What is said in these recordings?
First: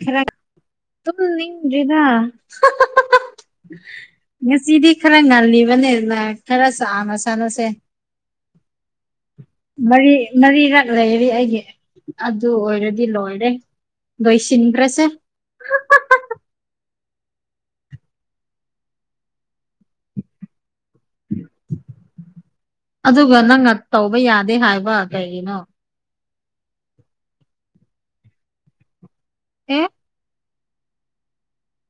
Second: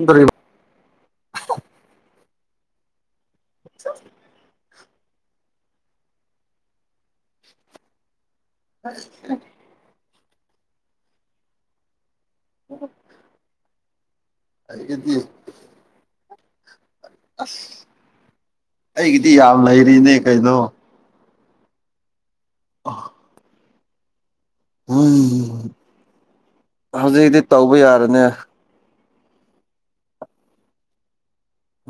ꯈꯔ ꯇꯨꯝ ꯅꯤꯡꯗ꯭ꯔꯤꯅ ꯌꯥ ꯁꯤꯗꯤꯤ ꯈꯔ ꯉꯜꯂꯤꯕꯅꯦꯅ ꯈꯔ ꯁꯥꯅ ꯁꯥꯟꯅꯁꯦ ꯑꯁ ꯃꯔꯤ ꯃꯔꯤꯔꯛ ꯂꯩꯔꯤ ꯑꯩꯒꯤ ꯑꯗꯨ ꯑꯣꯏꯔꯗꯤ ꯂꯣꯏꯔꯦ ꯕꯩꯁꯤꯟꯗ꯭ꯔꯁꯦ ꯑꯩꯒꯤꯗꯤ ꯑꯩꯒꯤꯗꯤ ꯌꯥꯝ ꯂꯩꯔꯤꯅꯦ ꯀꯩꯅꯣ ꯑꯗꯨꯒ ꯅꯪꯅ ꯇꯧꯕ ꯌꯥꯗꯦ ꯍꯥꯏꯕ ꯀꯩꯒꯤꯅꯣ ꯍꯧꯖꯤꯛꯗꯤ ꯇꯧꯕ ꯌꯥꯔꯅꯦ ꯑ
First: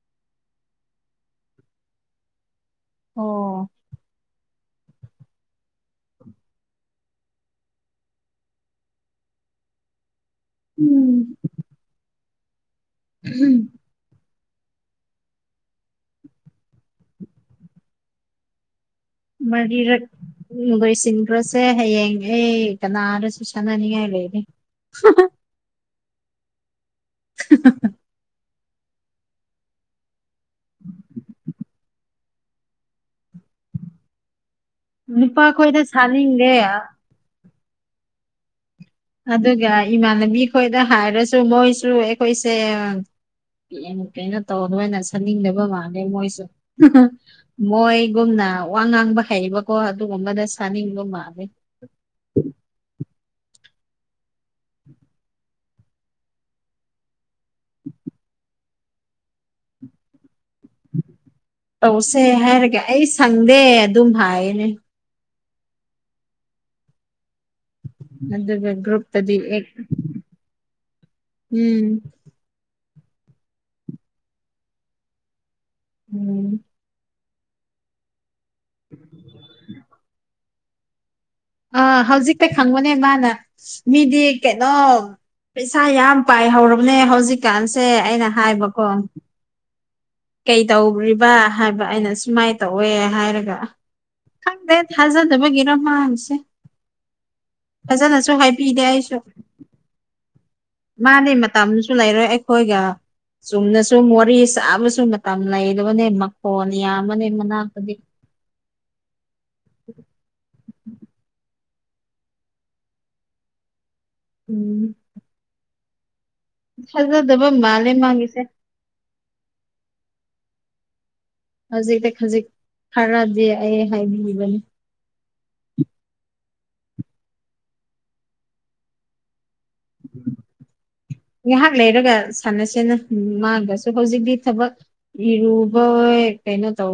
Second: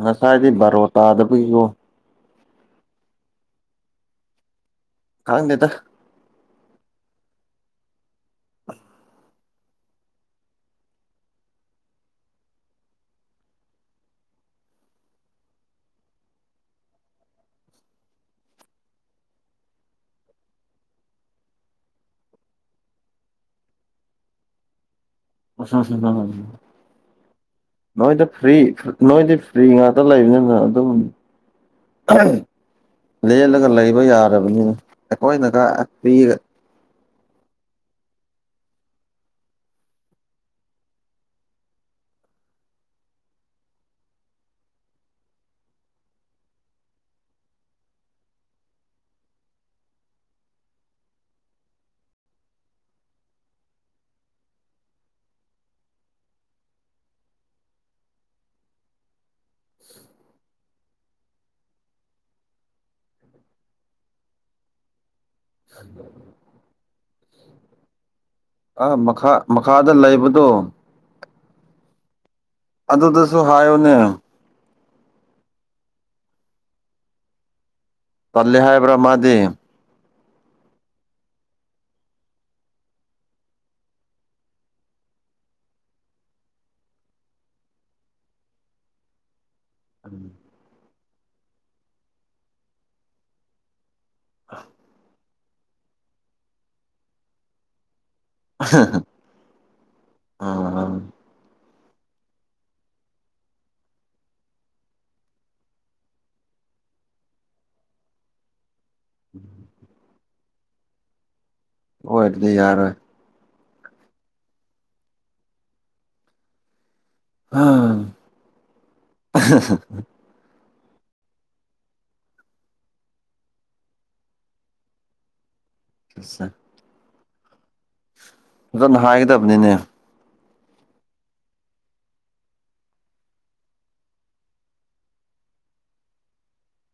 ꯉꯁꯥꯏꯗꯤ ꯕꯥꯔꯣ ꯇꯥꯗꯕꯒꯤꯀꯣ ꯑꯣ ꯈꯥꯎ ꯅꯦꯇ ꯎꯝ ꯍꯝ ꯃꯔꯤꯔꯛ ꯂꯣꯏꯁꯤꯟꯈ꯭ꯔꯁꯦ ꯍꯌꯦꯡ ꯑꯩ ꯀꯅꯥꯗꯁꯨ ꯁꯥꯟꯅꯅꯤꯡꯉꯥꯏ ꯅꯦ ꯅꯣꯏꯗ ꯐ꯭ꯔꯤ ꯅꯣꯏꯗꯤ ꯐ꯭ꯔꯤ ꯉꯥꯛꯇ ꯂꯩꯕꯅꯤꯅ ꯑꯗꯨꯕꯨꯅꯤ ꯂꯦꯜꯂꯒ ꯂꯩꯕ ꯌꯥꯔꯕꯅꯤꯅ ꯑꯩꯈꯣꯏꯅꯒ ꯅꯨꯄꯥꯈꯣꯏꯗ ꯄꯤꯒ ꯁꯥꯅꯤꯡꯗꯦ ꯑꯗꯨꯒ ꯏꯃꯥꯟꯅꯕꯤ ꯈꯣꯏꯗ ꯍꯥꯏꯔꯁꯨ ꯃꯣꯏꯁꯨ ꯑꯩꯈꯣꯏꯁꯦ ꯀꯩꯅꯣ ꯇꯧꯗꯅ ꯁꯟꯅꯤꯡꯗꯕ ꯃꯥꯜꯂꯦ ꯃꯣꯏꯁꯨ ꯃꯣꯏꯒꯨꯝꯅ ꯋꯥ ꯉꯥꯡꯕ ꯍꯩꯕꯀꯣ ꯑꯗꯨꯒꯨꯝꯕꯅ ꯁꯥꯅꯤꯡꯕ ꯃꯥꯂꯦ [unintelligible] ꯇꯧꯁꯦ ꯍꯥꯏꯔꯒꯦ ꯑꯩ ꯁꯪꯗꯦ ꯑꯗꯨꯝ ꯍꯥꯏꯅꯦ ꯑꯗꯨꯗꯒ ꯑꯥ ꯃꯈꯥ ꯭ꯔꯨꯨꯞꯇꯗꯤ ꯃꯈꯥꯗ ꯂꯩꯕꯗꯣ ꯎꯝ ꯑꯗꯨꯗꯁꯨ ꯍꯥꯏꯌꯨꯅꯦ ꯎꯝ ꯄꯜꯂꯦ ꯍꯥꯏꯕ꯭ꯔꯥ ꯃꯥꯗꯤ ꯑꯥ ꯍꯧꯖꯤꯛꯇ ꯈꯪꯕꯅꯦ ꯃꯥꯅ ꯃꯤꯗꯤ ꯀꯩꯅꯣ ꯄꯩꯁꯥ ꯌꯥꯝ ꯄꯥꯏꯍꯧꯔꯕꯅꯦ ꯍꯧꯖꯤꯛꯀꯥꯟꯁꯦ ꯑꯩꯅ ꯍꯥꯏꯕꯀꯣ ꯀꯩ ꯇꯧ꯭ꯔꯤꯕ ꯍꯥꯏꯕ ꯑꯩꯅ ꯁꯨꯃꯥꯏꯅ ꯇꯧꯋꯦ ꯍꯥꯏꯔꯒ ꯈꯪꯗꯦ ꯊꯥꯖꯗꯕꯒꯤꯔꯣ ꯃꯥꯡꯁꯦ ꯐꯖꯅꯁꯨ ꯍꯥꯏꯕꯤꯗꯦ ꯑꯩꯁꯨ ꯑꯣꯏꯔꯗꯤ ꯃꯥꯅꯦ ꯃꯇꯝꯁꯨ ꯂꯩꯔꯣꯏ ꯑꯩꯈꯣꯏꯒ ꯆꯨꯝꯅꯁꯨ ꯃꯣꯔꯦ ꯆꯥꯕꯁꯨ ꯃꯇꯝ ꯂꯩꯕꯅꯦ ꯃꯈꯣꯟ ꯌꯥꯝꯕꯅꯦ ꯃꯅꯥꯛꯇꯗꯤ [unintelligible] ꯑꯣꯏꯔꯗꯤ ꯌꯥꯔ ꯎꯝ ꯍꯖꯔꯗꯕ ꯃꯥꯜꯦ ꯃꯥꯉꯁꯦ ꯍꯧꯖꯤꯛꯇꯤ ꯈꯖꯤꯛ ꯈꯔꯗꯤ ꯑꯩ ꯍꯥꯏꯕꯤꯈꯤꯕꯅꯤ ꯑꯁ ꯐꯖꯅ ꯍꯥꯏꯒꯗꯕꯅꯤꯅꯦ ꯎꯝ ꯉꯍꯥꯛ ꯂꯩꯔꯒ ꯁꯥꯟꯅꯁꯦꯅ ꯃꯥꯒꯁꯨ ꯍꯧꯖꯤꯛꯇꯤ ꯊꯕꯛ ꯏꯔꯨꯕ ꯀꯩꯅꯣ ꯇꯧ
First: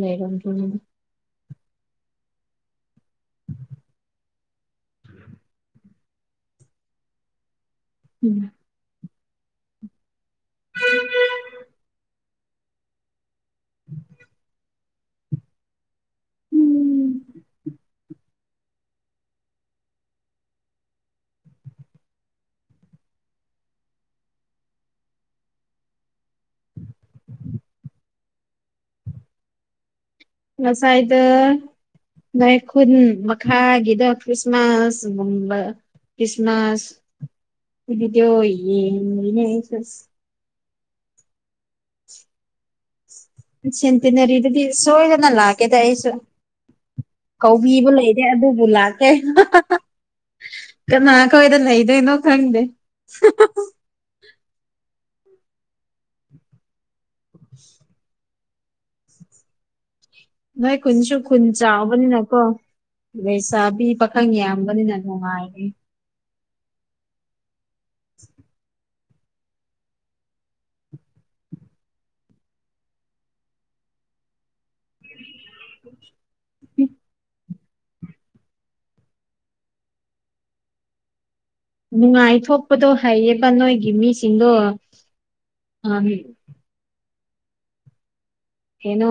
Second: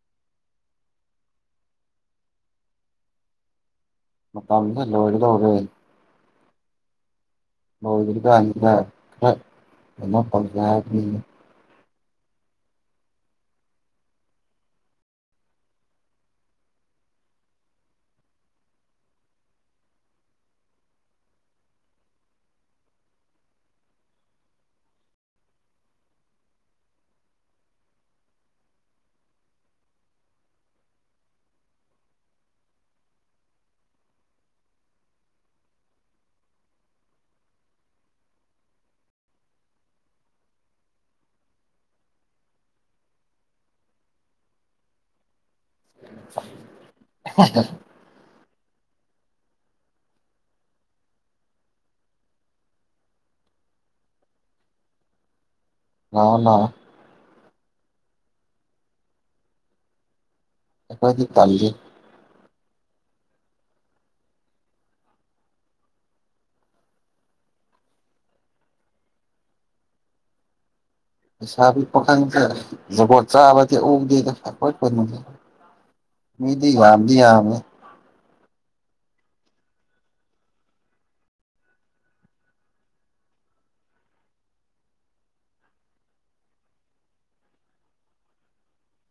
ꯂꯩꯔꯝꯗꯅꯤ ꯃꯥ ꯂꯣ ꯑꯣꯏꯗꯧꯕꯦ ꯎꯝ ꯃꯧꯇ ꯑ ꯄ [inaudible] ꯎꯝ ꯉꯁꯥꯏꯗ ꯅ ꯈꯨꯟ ꯃꯈꯥꯒꯤꯗ ꯈ꯭ꯔꯤꯁꯃꯥꯁ ꯈ꯭ꯔꯤꯁꯃꯥꯁ ꯑꯗꯨꯗꯤꯣ ꯏ ꯁꯤꯇꯤꯅ ꯔꯔꯤꯗꯤꯗꯤ ꯁꯣꯏꯗꯅ ꯂꯥꯛꯒꯦ ꯇ ꯑꯩꯁꯨ ꯀꯧꯕꯤꯕ ꯂꯩꯔꯦ ꯑꯗꯨꯕꯨ ꯂꯥꯛꯀꯦ ꯀꯅꯥ ꯀꯣꯏꯗ ꯅꯗꯅ ꯈꯪꯗ ꯑꯅꯥ [unintelligible] ꯚꯥꯏ ꯈꯨꯨꯟꯁꯨ ꯑꯩꯈꯣꯏꯗꯤ ꯈꯨꯨꯟ ꯇꯜꯂꯤ ꯆꯥꯕꯅꯤ ꯅ ꯀꯣ ꯂꯩ ꯆꯥꯕꯤ ꯄꯥꯈꯪ ꯌꯥꯝꯕꯅꯤꯅ ꯅꯨꯡꯉꯥꯏꯔꯦ ꯄꯩꯁꯥꯕꯤ ꯄꯥꯈꯪꯁꯦ ꯖꯒꯣꯠ ꯆꯥꯕꯗꯤ ꯎꯗꯦꯗ ꯐꯦ ꯣꯏ ꯃꯤꯗꯤ ꯋꯥꯃꯦ ꯅꯨꯡꯉꯥꯏꯊꯣꯛꯄꯗꯣ ꯍꯩꯌꯦꯕ ꯅꯣꯏꯒꯤ ꯃꯤꯁꯤꯡꯗꯣ ꯑ ꯍ ꯍꯅꯣ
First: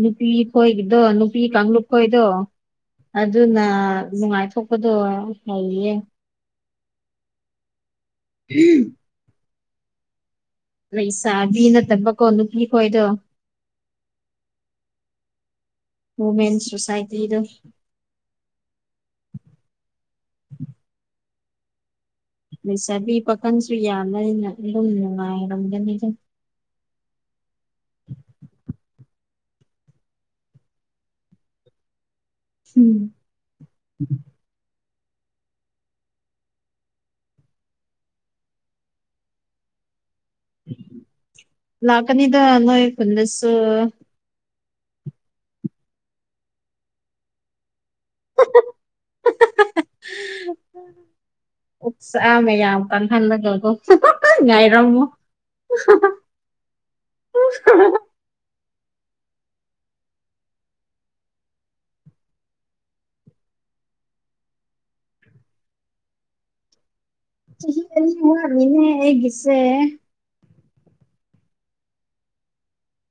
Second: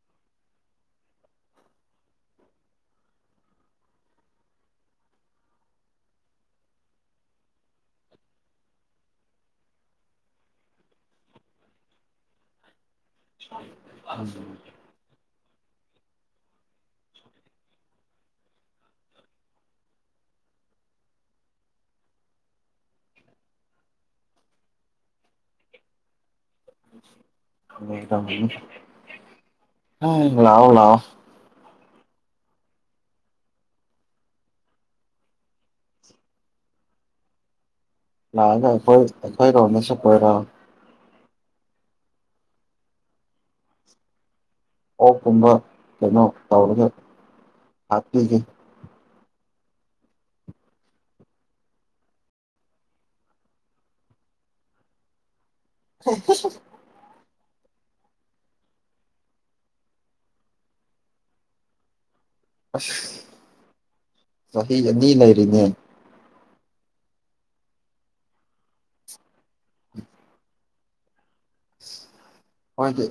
ꯅꯨꯄꯤ ꯍꯣꯏꯗꯣ ꯅꯨꯄꯤ ꯀꯥꯡꯂꯨꯞ ꯈꯣꯏꯗꯣ ꯑꯗꯨꯅ ꯅꯨꯡꯉꯥꯏꯊꯣꯛꯄꯗꯣ ꯂꯩꯌꯦ ꯍꯝ ꯂꯩꯁꯥꯕꯤ ꯅꯠꯇꯕꯀꯣ ꯅꯨꯄꯤ ꯈꯣꯏꯗꯣ ꯑ ꯋꯨꯃꯦꯟ ꯁꯣꯁꯥꯏꯇꯤꯗ ꯎꯝ ꯂꯩ ꯆꯕꯤ ꯄꯥꯈꯪꯁꯨ ꯌꯥꯅ ꯑꯩꯅ ꯑꯗꯨꯝ ꯅꯨꯡꯉꯥꯏꯔꯝꯒꯅꯤꯗ ꯂꯑꯣ ꯎꯝ ꯂꯥꯛꯑꯒ ꯑꯩꯈꯣꯏ ꯑꯩꯈꯣꯏ ꯔꯣꯅꯁꯨ ꯀꯣꯏꯔꯑꯣ ꯂꯥꯛꯀꯅꯤꯗꯅꯣꯣꯏ ꯈꯨꯟꯅꯁ ꯑꯣꯛꯀꯨꯝꯕ ꯀꯩꯅꯣ ꯇꯧꯔꯒ ꯍꯥꯞꯄꯤꯒꯦ [unintelligible] ꯎꯁꯃꯦ ꯌꯥꯝ ꯀꯥꯟ ꯊꯗ ꯀꯦꯀꯣ ꯉꯥꯏꯔꯃꯣ ꯊꯦꯡ [unintelligible] ꯑꯁ ꯆꯍꯤ ꯑꯅꯤ ꯂꯩꯔꯤꯅꯦ ꯁꯤ ꯃ ꯏꯅꯦ ꯁꯦ ꯍꯣꯏꯗꯤ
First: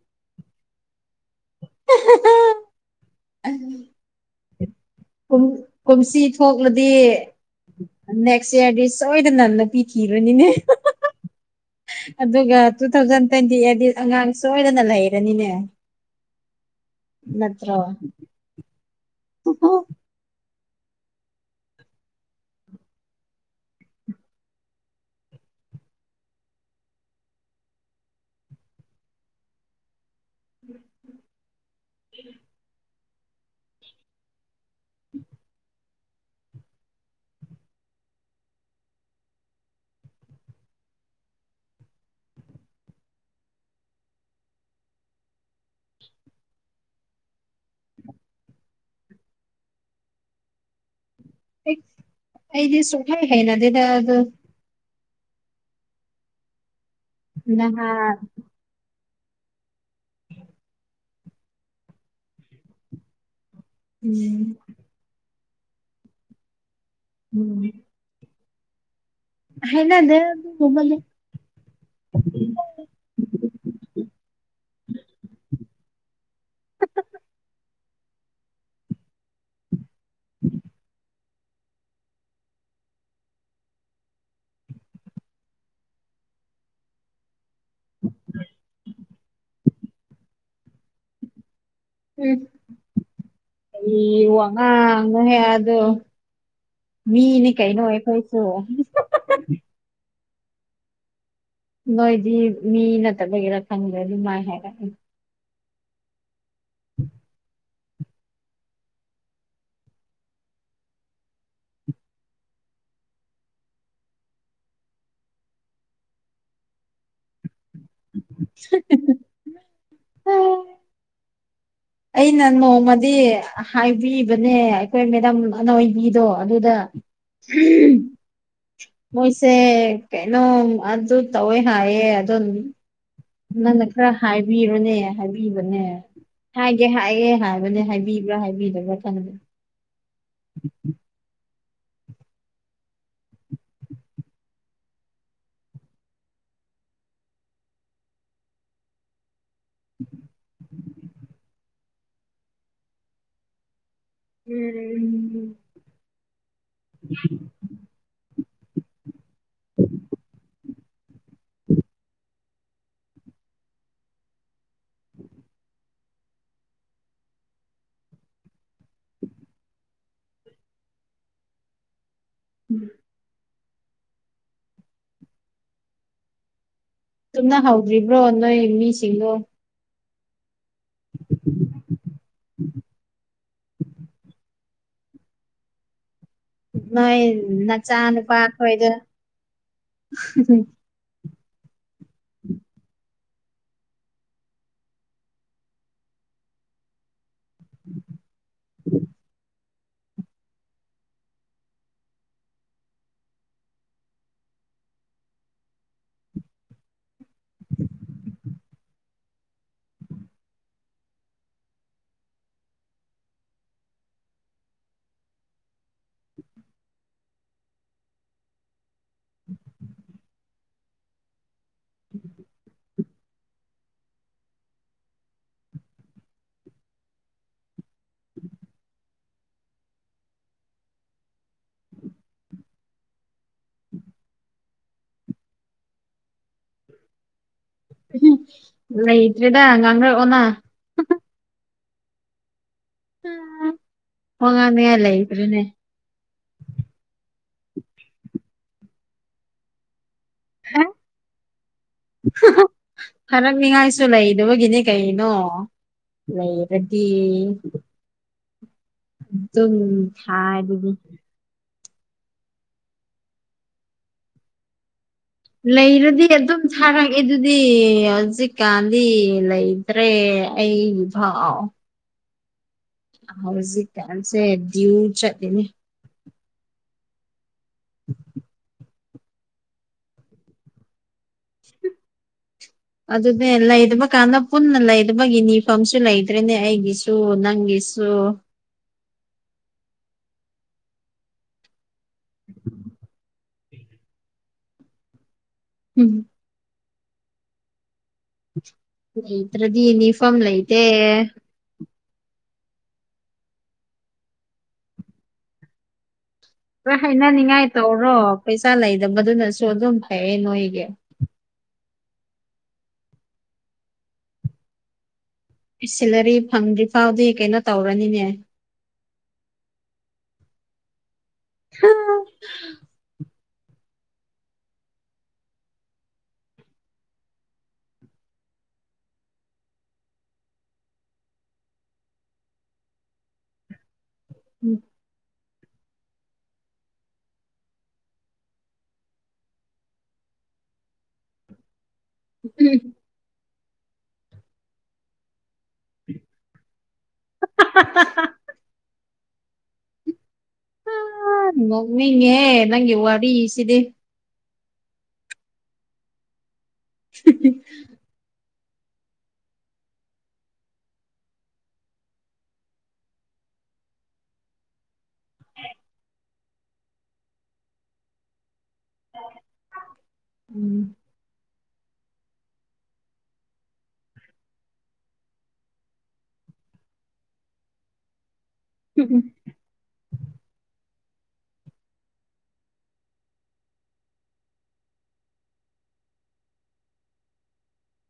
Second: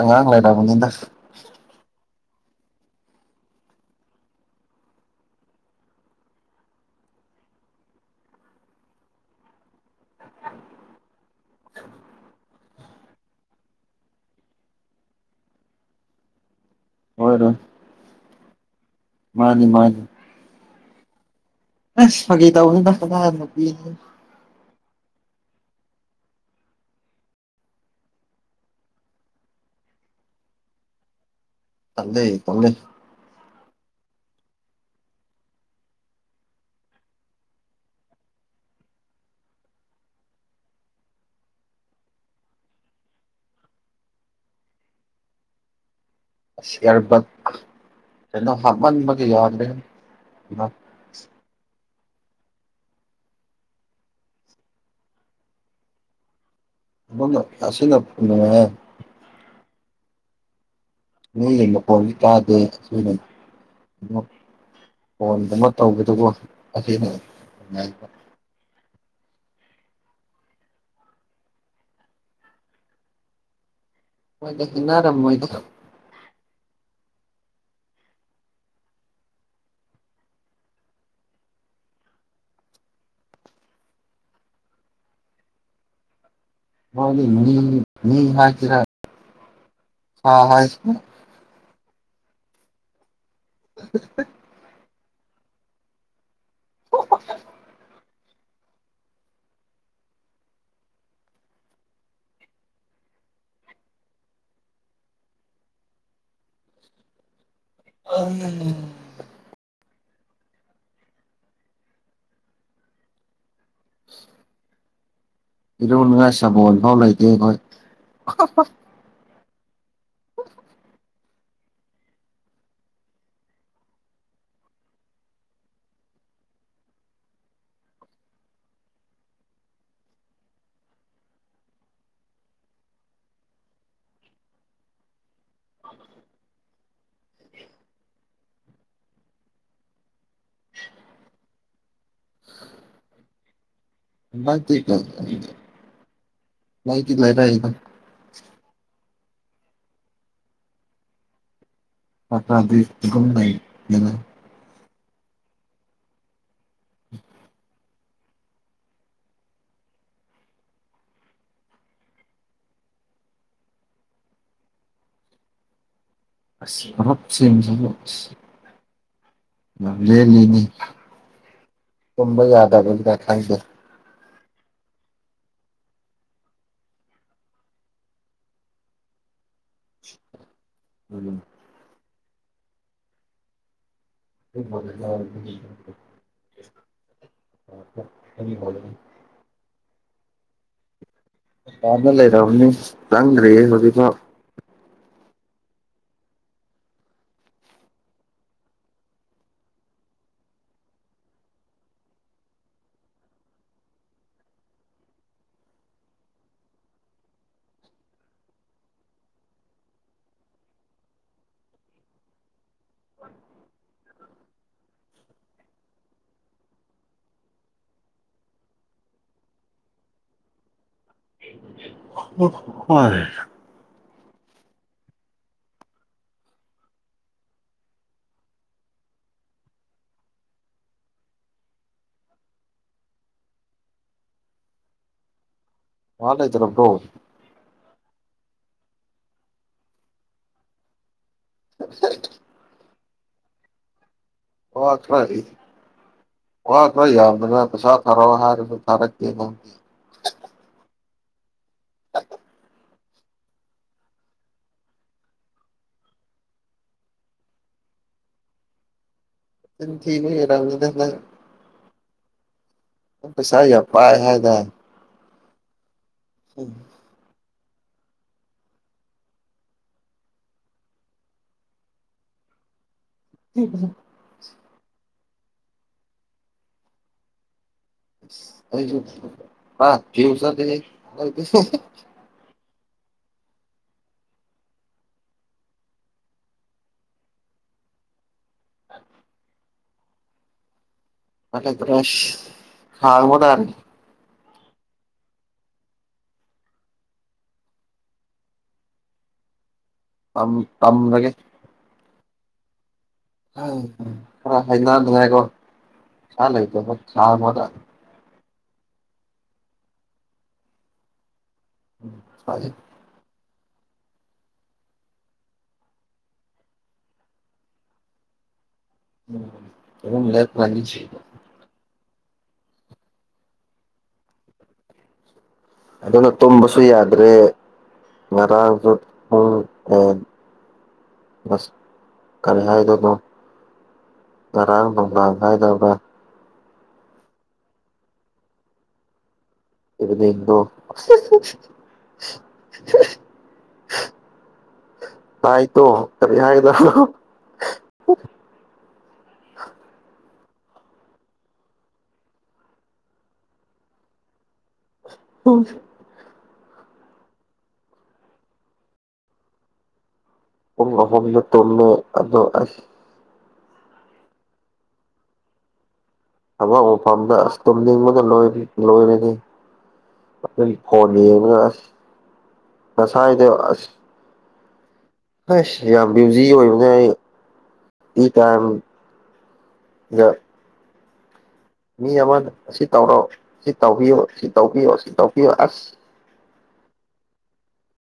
ꯑꯉꯥꯡ ꯂꯩꯔꯕꯅꯤꯗ [unintelligible] ꯀ ꯀꯨꯝꯁꯤ ꯊꯣꯛꯂꯗꯤ ꯅꯦꯛꯁ ꯏꯌꯥꯔꯗꯤ ꯁꯣꯏꯗꯅꯟꯅ ꯄꯤꯔꯅꯤꯅꯦ ꯑꯗꯨꯒ ꯇꯨ ꯊꯥꯎꯖꯟ ꯇ꯭ꯋꯦꯟꯇꯤ ꯑꯩꯠꯗꯤ ꯑꯉꯥꯡ ꯁꯣꯏꯗꯅ ꯂꯩꯔꯅꯤꯅꯦ ꯍꯣꯏꯔꯣꯏ ꯅꯠꯇ꯭ꯔ ꯃꯥꯅꯤ ꯃꯥꯅꯤ ꯑꯁ ꯐꯒꯩ ꯇꯗ ꯐꯗꯥ ꯆꯗꯩ ꯇꯗꯦ ꯎꯝ ꯁꯤ ꯑꯔꯕꯛ ꯆꯩꯅꯣ ꯍꯥꯃꯟꯕꯒꯤ ꯌꯥꯗ ꯂꯩꯦ ꯑꯩꯗꯤꯁꯨꯈꯥꯏ ꯍꯥꯏꯅ ꯑꯗꯨꯅ ꯑꯗꯨ ꯣꯅꯣ ꯌꯥꯁꯅ ꯅꯍꯥꯟ ꯂꯩ ꯏ ꯄꯜ ꯀꯗꯦ ꯁꯨ ꯎꯝ ꯐꯣꯟꯗꯨꯃ ꯇꯧꯕꯗꯨꯕꯨ ꯑꯁꯤꯉ ꯍꯅꯗꯦ ꯍꯒ ꯃꯣꯏꯅꯔꯝꯣꯏꯗ ꯃꯥ ꯍꯥꯏ ꯀꯔ ꯑ ꯍ ꯎ ꯑꯩ ꯋꯥꯉꯍ ꯑꯗꯨꯣ ꯃꯤꯅꯤ ꯀꯩꯅꯩꯅ ꯑꯣꯏꯦꯈꯣꯏꯁꯨ ꯅꯣꯏꯗꯤ ꯃꯤ ꯅꯠꯇꯕꯒꯦꯔꯥ ꯈꯪꯗ꯭ꯔꯦ ꯑꯗꯨ ꯃꯥꯏ ꯍꯥꯏꯔꯒꯦ ꯎꯝ ꯎ [unintelligible] ꯏ ꯅꯨꯡꯉꯥꯏ ꯆꯕꯣꯜ ꯐꯥꯎ ꯂꯩꯇꯦꯈꯣꯏ [inaudible] ꯑꯩꯅ ꯅꯣꯡꯃꯗꯤ ꯍꯥꯏꯕꯤꯕꯅꯦ ꯑꯩꯈꯣꯏ ꯃꯦꯗꯥꯝ ꯑꯅꯣꯏꯕꯤꯗꯣ ꯑꯗꯨꯗ ꯍꯝ ꯃꯣꯏꯁꯦ ꯀꯩꯅꯣꯝ ꯑꯗꯨ ꯇꯧꯋꯦ ꯍꯥꯏꯌꯦ ꯑꯗꯨꯝ ꯅꯪꯅ ꯈꯔ ꯍꯥꯏꯕꯤꯔꯣꯅꯦ ꯍꯥꯏꯕꯤ ꯍꯥꯏꯕꯅꯦ ꯍꯥꯏꯒꯦ ꯍꯥꯏꯌꯦꯦ ꯍꯥꯏꯕꯅꯦ ꯍꯥꯏꯕꯤꯕ꯭ꯔꯥ ꯍꯥꯏꯕꯤꯗꯕ꯭ꯔꯥ ꯈ ꯎꯝ ꯥꯏ ꯂꯩ ꯇ [unintelligible] ꯑ꯭ꯔꯗꯤꯨꯝꯏ ꯍꯔ ꯎꯝ [inaudible] ꯑ ꯃꯍꯠ ꯆ ꯏꯖ ꯂꯩꯅꯤ ꯊꯝꯕ ꯌꯥꯗꯕꯒ ꯊꯦ꯫ ꯆꯨꯝꯅ ꯍꯧꯗ꯭ꯔꯤꯕ꯭ꯔꯣ ꯅꯣꯏ ꯃꯤꯁꯤꯡꯗꯣ꯫ ꯎ꯫ ꯎꯝ ꯫ ꯅꯣꯏ ꯅꯆꯥ ꯅꯨꯄꯥ ꯑꯩꯈꯣꯏꯗ ꯗꯨꯀꯥꯟꯗ ꯗ ꯂꯩꯔꯔꯕꯅꯤ ꯆꯪꯗ꯭ꯔꯦꯌꯦ ꯍꯧꯖꯤꯛꯐꯥꯎ ꯍ [inaudible] ꯃꯥꯂꯦ ꯆꯂ ꯄ꯭ꯔꯣ ꯂꯩꯇ꯭ꯔꯦꯗ ꯉꯥꯡꯉꯔꯛꯑꯣꯅ [inaudible] ꯎꯝ ꯋꯥ ꯈꯔ ꯋꯥ ꯈꯔ ꯌꯥꯝꯗꯅ ꯄꯩꯁꯥ ꯊꯥꯔꯛꯑꯣ ꯍꯥꯏꯔꯁꯨ ꯊꯥꯔꯛ ꯑꯣ ꯍ ꯐꯔꯛꯅꯤꯉꯥꯏꯁꯨ ꯂꯩꯅꯕꯒꯤꯅꯤ ꯀꯩꯅꯣ ꯅ ꯔꯦꯗꯤ ꯆꯤꯟ ꯊꯤꯅ ꯊꯥꯏꯗꯨꯗꯤ ꯔꯔꯝꯅꯗꯂ ꯩ ꯁ ꯄꯥꯏ ꯍꯥꯏꯗꯥꯏ ꯂꯩꯔꯗꯤ ꯑꯗꯨꯝ ꯁꯥꯔꯛꯑꯦ ꯗꯤ ꯍꯧꯖꯤꯛꯀꯥꯟꯗꯤ ꯂꯩꯇ꯭ꯔꯦ ꯑꯩꯚꯥꯎ ꯍꯧꯖꯤꯛ ꯀꯥꯟꯁꯦ ꯌꯎ ꯆꯠꯗꯅꯦ ꯑꯩꯁꯨ ꯊꯁ ꯑꯗꯨꯅꯦ ꯂꯩꯗꯕ ꯀꯥꯟꯗ ꯄꯨꯟꯅ ꯂꯩꯗꯕꯒꯤ ꯅꯤꯐꯝꯁꯨ ꯂꯩꯇ꯭ꯔꯦꯅꯦ ꯑꯩꯒꯤꯁꯨ ꯅꯪꯒꯤꯁꯨ ꯑꯁꯨꯣ ꯑ ꯊꯕꯗ ꯍꯝ ꯂꯩꯇ꯭ꯔꯗꯤ ꯌꯨꯅꯤꯐꯣꯔꯝ ꯇꯝ ꯂꯩꯇꯦ ꯇꯝꯔꯒꯦ ꯍ ꯈꯔ ꯍꯥꯏꯅꯗꯉꯀꯣ ꯑ ꯍꯩꯅ ꯅꯤꯡꯉꯥꯏ ꯇꯧꯔꯣ ꯄꯩꯁꯥ ꯂꯩꯗꯕꯗꯨꯅꯁꯨ ꯑꯗꯨꯝ ꯐꯩꯌꯦ ꯅꯣꯏꯒꯤ ꯎꯝ ꯐꯦ ꯁꯤꯂꯔꯤ ꯐꯪꯗ꯭ꯔꯤꯐꯥꯎꯗꯤ ꯀꯩꯅꯣ ꯇꯧꯔꯅꯤꯅꯦ ꯎ ꯃ ꯃ ꯑꯗꯨꯅ ꯇꯨꯝꯕꯁꯨ ꯌꯥꯗ꯭ꯔꯦ ꯉꯔꯥꯡꯁꯨ ꯎꯝ ꯑꯦ ꯁ ꯀꯔꯍꯥꯏꯗꯀꯣ ꯇꯔꯥꯡꯕꯥ ꯍꯥꯏꯥꯏꯗꯕ ꯑꯗꯨꯅꯤ ꯏꯣ ꯎꯝ [inaudible] ꯇꯥꯏꯇꯣ ꯀꯔꯤ ꯍꯥꯏꯒꯗꯣ ꯑ ꯅꯅꯤꯉꯦ ꯅꯪ ꯋꯥꯗꯤ ꯏꯁꯤꯗꯤꯦ ꯑꯣ [inaudible] ꯍ ꯍꯣꯅ ꯇꯂꯃꯦ ꯑꯗꯣ ꯑꯕ ꯃꯐꯝꯝꯗꯇꯝꯕꯗ ꯂꯣꯏꯔꯤ꯫ ꯂꯣꯏꯔꯅꯤ ꯑꯗꯨ ꯎꯝ ꯐꯣꯟ ꯌꯦꯡꯕꯒ ꯑꯁ꯫ ꯉꯁꯥꯏꯥꯏꯗꯁ ꯑ ꯌꯥꯝ ꯕꯤꯌꯨꯖꯤ ꯑꯣꯏꯕꯅꯦ ꯌꯥꯝ ꯃꯤ ꯑꯃꯅ ꯁꯤ ꯇꯧꯔꯣ ꯁꯤ ꯇꯧꯕꯤꯌꯣ ꯁꯤ ꯇꯧꯕꯤꯌꯣ ꯁꯤ ꯇꯧꯕꯤꯌꯣ ꯑꯁ